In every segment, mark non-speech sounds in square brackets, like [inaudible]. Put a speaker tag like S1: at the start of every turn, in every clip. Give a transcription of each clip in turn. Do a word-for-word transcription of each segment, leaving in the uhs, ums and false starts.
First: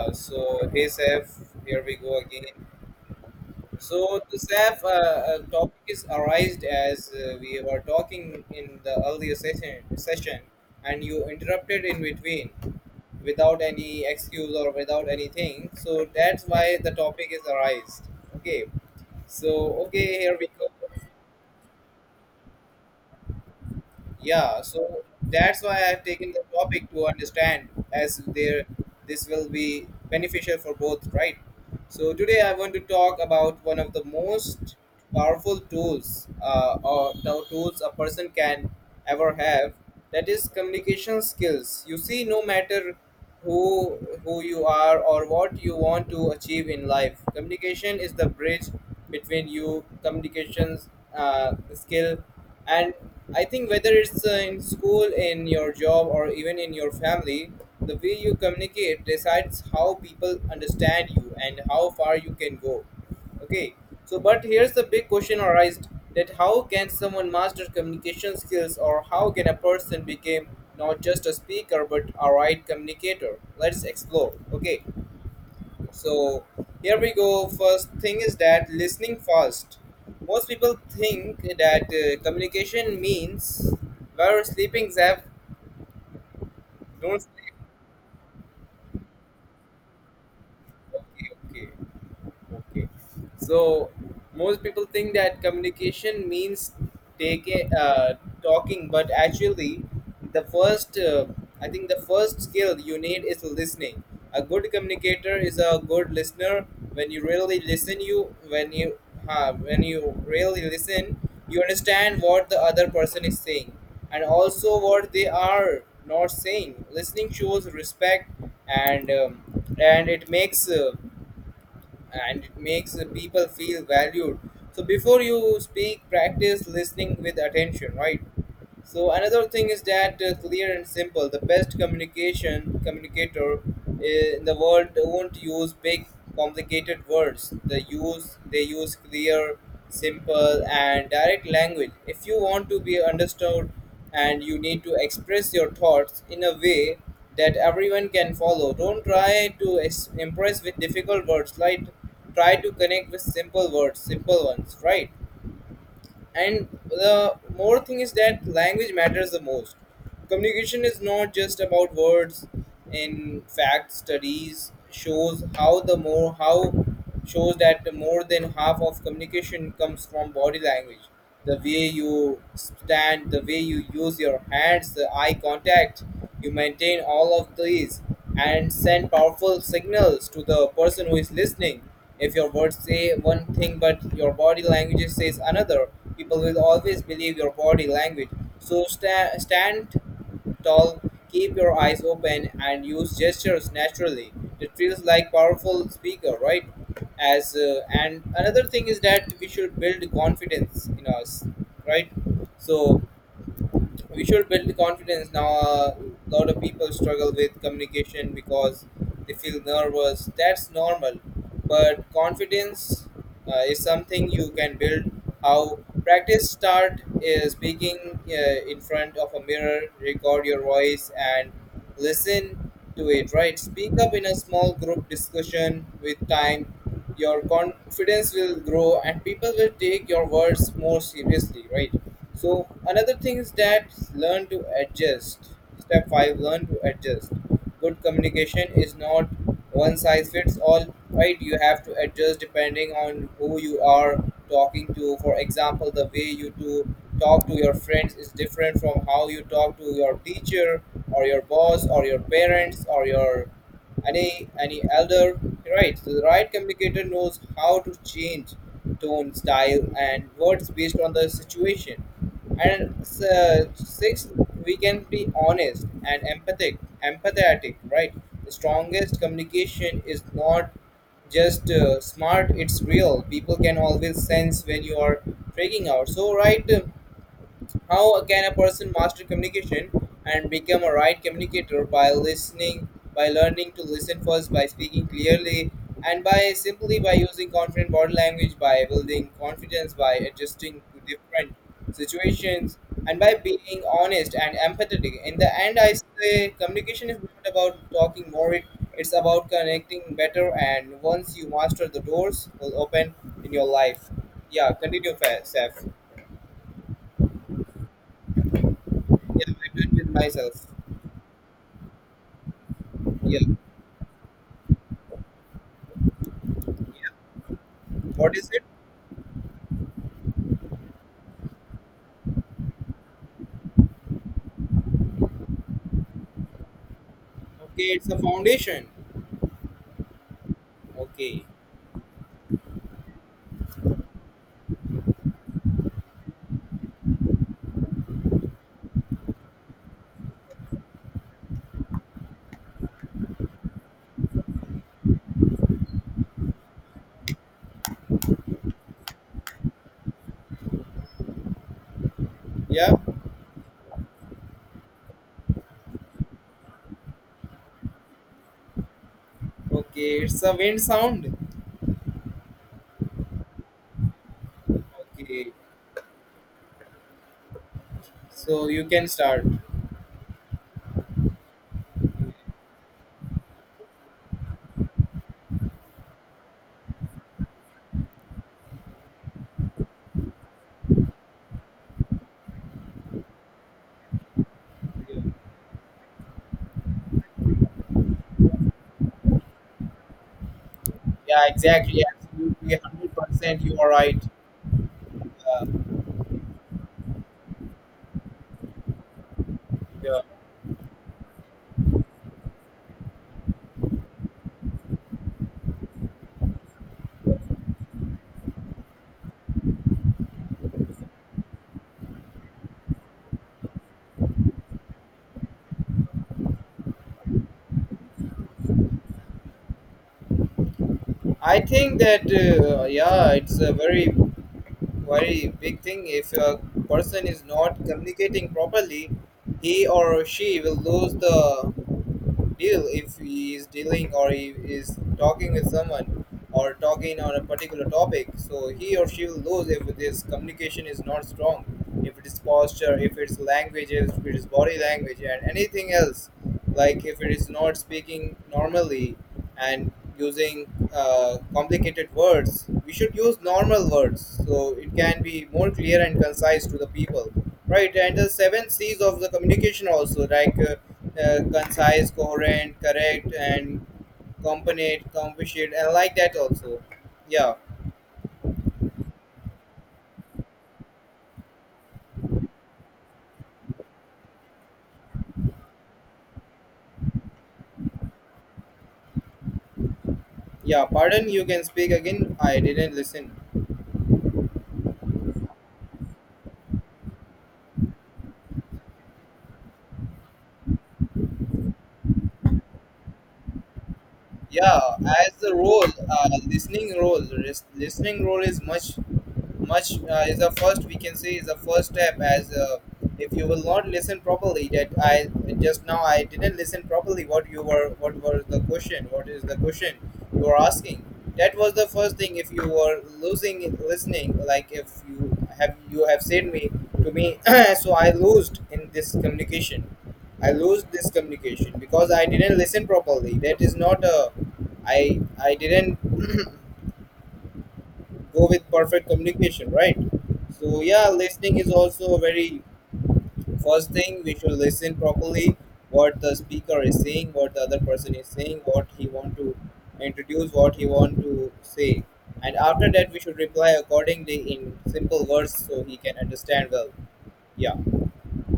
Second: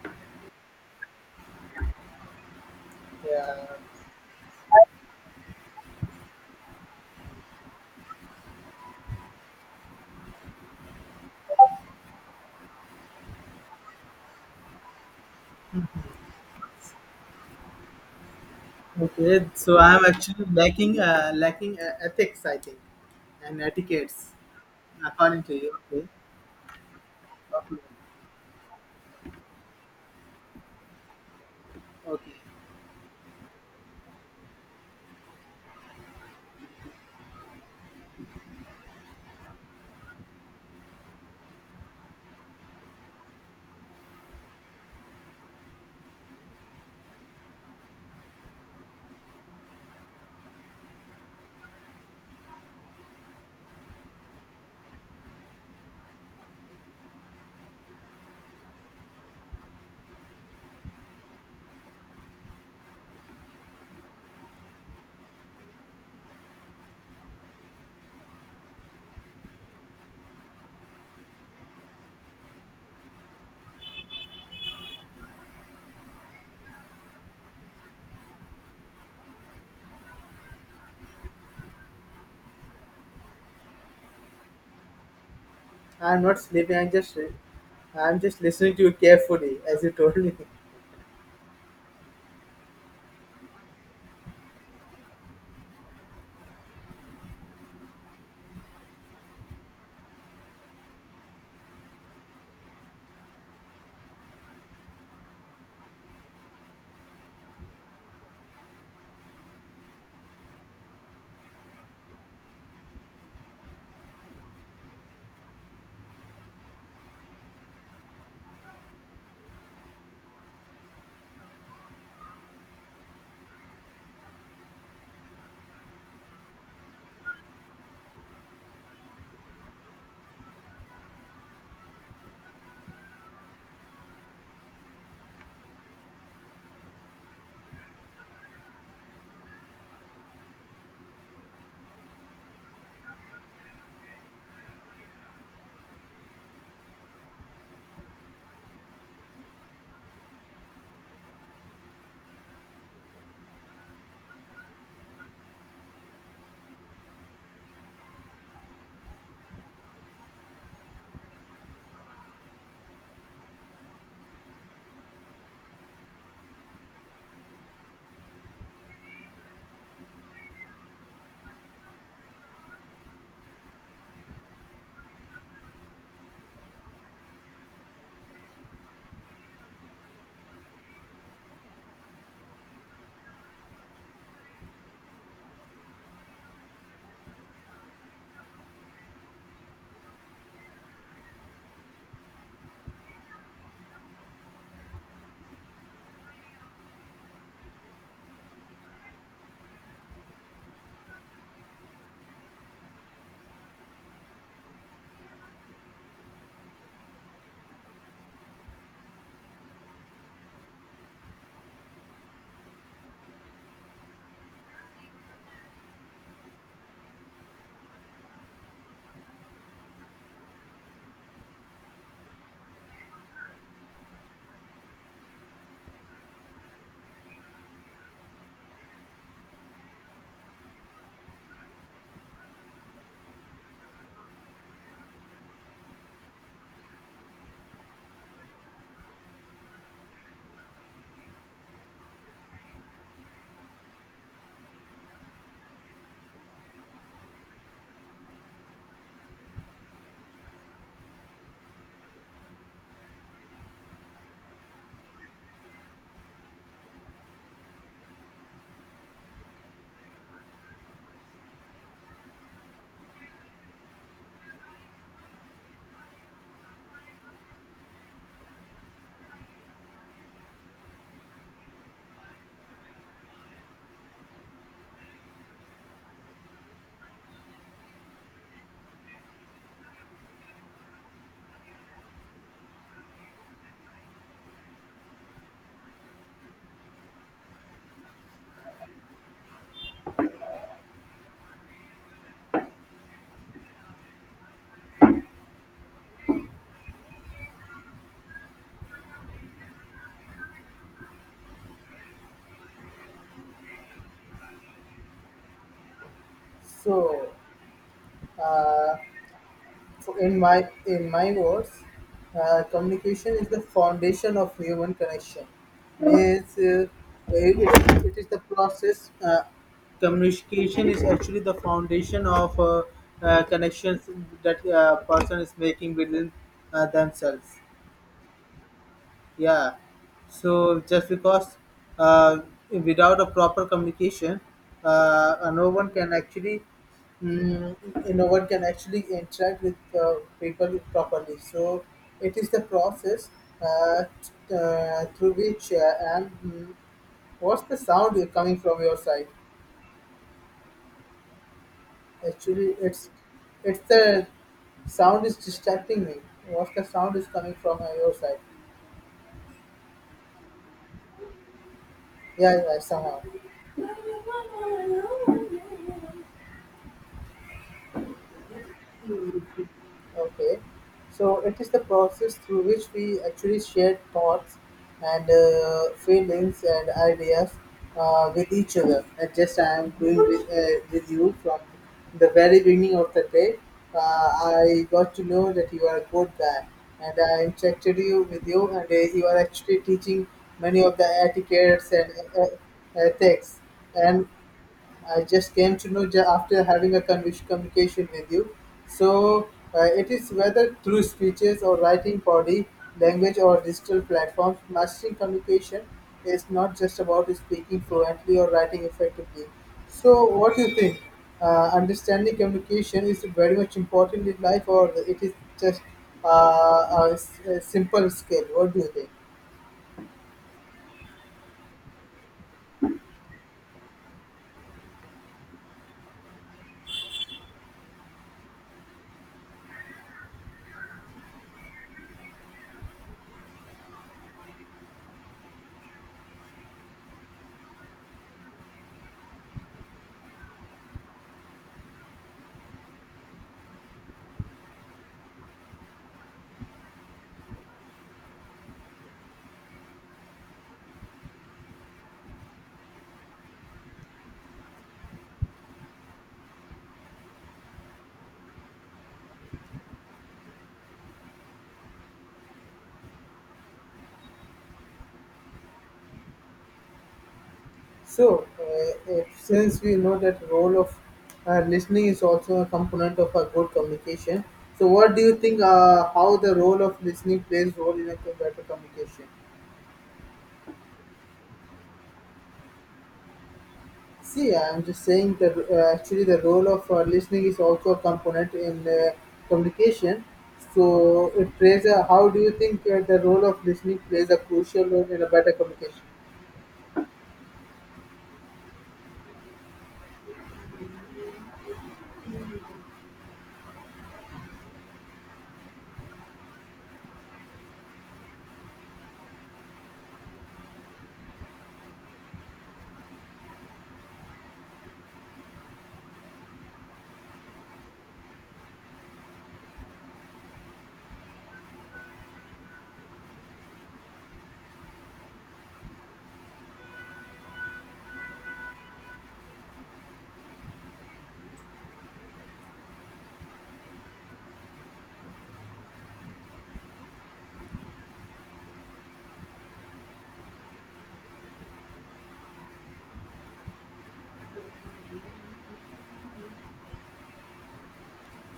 S1: Uh, so hey Saf, here we go again.
S2: Yeah.
S1: So the Saf uh, uh, topic is arised as uh, we were talking in the earlier session, session, and you interrupted in between without any excuse or without anything. So that's why the topic is arised. Okay. So
S2: Okay. So I'm
S1: okay, here
S2: actually
S1: we go.
S2: lacking uh, lacking uh, ethics, I think, and etiquettes,
S1: Yeah, so
S2: according to
S1: that's
S2: you.
S1: why I've
S2: Okay.
S1: taken the topic to understand
S2: Okay.
S1: as there this will be beneficial for both, right? So
S2: Okay.
S1: today I want to talk about one of the most powerful tools uh, or the tools a person can ever have, that is communication skills. You see, no matter who who you are or what you want to achieve in life, communication is the bridge between you. Communications uh, skill, and I think whether it's uh, in school, in your job, or even in your family, the way you communicate decides how people understand you and how far you can go. Okay, so but here's the big question arised, that how can someone master communication skills, or how can a person become not just a speaker but a right communicator? Let's explore. Okay, so here we go. First thing is that listening fast. Most people think that uh, communication means, where sleeping Zev,
S2: I'm not sleeping. I'm just
S1: don't sleep.
S2: I'm just listening to you carefully, as you told me. [laughs]
S1: Okay, okay. Okay. So most people think that communication means taking uh, talking, but actually, the first uh, I think the first skill you need is listening. A good communicator is a good listener. When you really listen, you when you uh, when you really listen, you understand what the other person is saying and also what they are not saying. Listening shows respect, and um, and it makes uh, and it makes the people feel valued. So before you speak, practice listening with attention, right? So another thing is that, uh, clear and simple. The best communication communicator uh, in the world won't use big, complicated words. They use, they use clear, simple, and direct language. If you want to be understood, and you need to express your thoughts in a way that everyone can follow. Don't try to es- impress with difficult words. Like, try to connect with simple words, simple ones, right? And the more thing is that language matters the most. Communication is not just about words. In fact, studies shows how the more how shows that the more than half of communication comes from body language. The way you stand, the way you use your hands, the eye contact you maintain, all of these and send powerful signals to the person who is listening. If your words say one thing but your body language says another, people will always believe your body language. So sta- stand tall, keep your eyes open, and use gestures naturally. It feels like powerful speaker, right? As uh, and another thing is that we should build confidence in us, right? So we should build confidence. Now a lot of people struggle with communication because they feel nervous. That's normal, but confidence uh, is something you can build. How? Practice, start is speaking uh, in front of a mirror, record your voice and listen to it, right? Speak up in a small group discussion. With time, your confidence will grow and people will take your words more seriously, right? So another thing is that learn to adjust. Step five, learn to adjust. Good communication is not one size fits all, right? You have to adjust depending on who you are talking to. For example, the way you to talk to your friends is different from how you talk to your teacher or your boss or your parents or your any any elder, right? So the right communicator knows how to change tone, style, and words based on the situation. And uh, sixth, we can be honest and empathic, empathetic, right? The strongest communication is not just uh, smart; it's real. People can always sense when you are freaking out. So, right? uh, how can a person master communication and become a right communicator? By listening, by learning to listen first, by speaking clearly, and by simply by using confident body language, by building confidence, by adjusting to different situations, and by being honest and empathetic. In the end, I say communication is not about talking more; it, it's about connecting better. And once you master, the doors will open in your life. Yeah, continue, Fa- Saf.
S2: So, uh,
S1: Yeah, I do it with
S2: So in
S1: myself.
S2: my in my words, uh, communication
S1: Yeah.
S2: is the foundation of human connection. It's,
S1: Yeah.
S2: uh, it, it It is
S1: What
S2: the
S1: is it?
S2: process. Uh, communication is actually the foundation of uh, uh, connections that uh, person is making within uh, themselves.
S1: Okay, it's a foundation.
S2: Yeah. So just
S1: Okay.
S2: because uh, without a proper communication, uh, uh, no one can actually mm, no one can actually interact with uh, people properly. So it is the process uh, t- uh, through which uh, and mm, what's the sound coming from your side? Actually,
S1: Yeah.
S2: it's it's the sound is distracting me. What's the sound is coming from uh, your side?
S1: Okay, it's a wind sound.
S2: Yeah, yeah, somehow.
S1: Okay. So you can start.
S2: Okay. So it is the process through which we actually share thoughts and uh, feelings and ideas uh, with each other. And just I am doing with, uh, with you from the very beginning of the day. Uh, I got to
S1: Yeah.
S2: know that you are a good guy, and I interacted you with you, and uh, you are actually teaching many of the
S1: Yeah.
S2: etiquettes
S1: Exactly.
S2: and uh, uh,
S1: Absolutely. one Hundred
S2: ethics.
S1: percent. You are right.
S2: And I just came
S1: Yeah.
S2: to know ju- after having a convers communication with you. So uh, it
S1: Yeah.
S2: is whether through speeches or writing, body language or digital platforms, mastering communication is not just about speaking fluently or writing effectively. So what do you think? Uh, understanding communication is very much important in life, or it is just uh, a s- a simple skill. What do you think?
S1: I think that uh, yeah, it's a very very big thing. If a person is not communicating properly, he or she will lose the deal if he is dealing or he is talking with someone or talking on a particular topic. So he or she will lose if this communication is not strong, if it is posture, if it's languages, if it is body language, and anything else, like if it is not speaking normally and using uh, complicated words. We should use normal words so it can be more clear and concise to the people, right? And the seven c's of the communication also, like uh, uh, concise, coherent, correct, and component, composite, and like that also, yeah.
S2: So, uh, uh, since we know that role of uh, listening is also a component of a good communication, so what do you think? Uh, how the role of listening plays role in a co- better communication?
S1: Yeah, pardon, you can speak again, I didn't listen.
S2: See, I'm just saying that uh, actually the role of uh, listening is also a component in uh, communication. So, it plays a. How do you think uh, the role of listening plays a
S1: Yeah,
S2: crucial role in a
S1: as
S2: better
S1: the role,
S2: communication?
S1: uh, listening role lis- listening role is much much uh, is the first, we can say is the first step. As uh, If you will not listen properly, that I, just now I didn't listen properly what you were, what was the question, what is the question you were asking, that was the first thing. If you were losing listening, like if you have you have said me to me [clears throat] so I lost in this communication. I lose this communication because I didn't listen properly. That is not a, I I didn't [clears throat] go with perfect communication, right? So yeah, listening is also a very first thing. We should listen properly what the speaker is saying, what the other person is saying, what he want to introduce, what he want to say, and after that we should reply accordingly in simple words so he can understand well. Yeah.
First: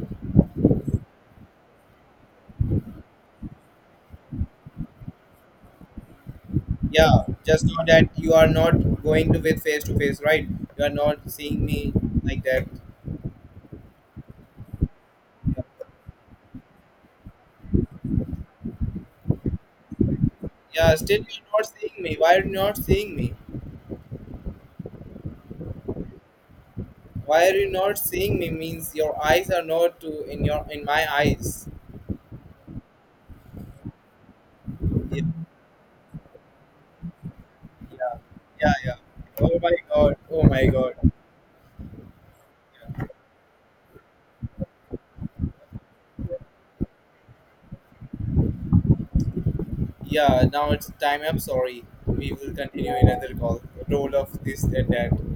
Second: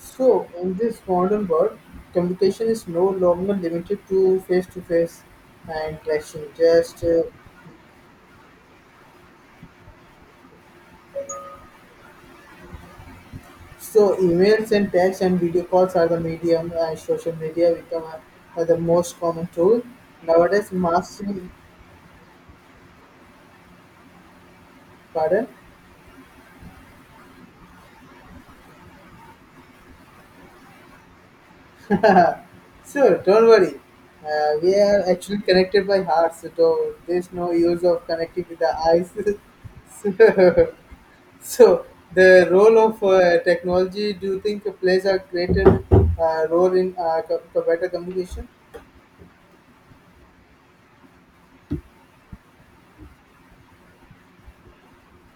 S2: So, in this modern world, communication is no longer limited to face-to-face and clashing. Just
S1: Yeah,
S2: uh,
S1: just know that you are not going to with face to face, right? You are not seeing me like that.
S2: so emails and texts and video calls are the medium, and social media become a, are the most common tool nowadays.
S1: Yeah, still
S2: Massive,
S1: you're not seeing me. Why are you not seeing me?
S2: pardon.
S1: Why are you not seeing me means your eyes are not to in your in my eyes.
S2: Sure, don't worry. Uh, we are
S1: Yeah.
S2: actually connected by heart, so there's no use of
S1: Yeah.
S2: connecting with
S1: Yeah,
S2: the
S1: yeah.
S2: eyes. [laughs]
S1: Oh my god, oh my
S2: so, [laughs]
S1: god.
S2: So, the role of uh, technology, do you think plays a greater uh, role in uh, co- better communication?
S1: Yeah, now it's time, I'm sorry, we will continue in another call. Roll of this and that.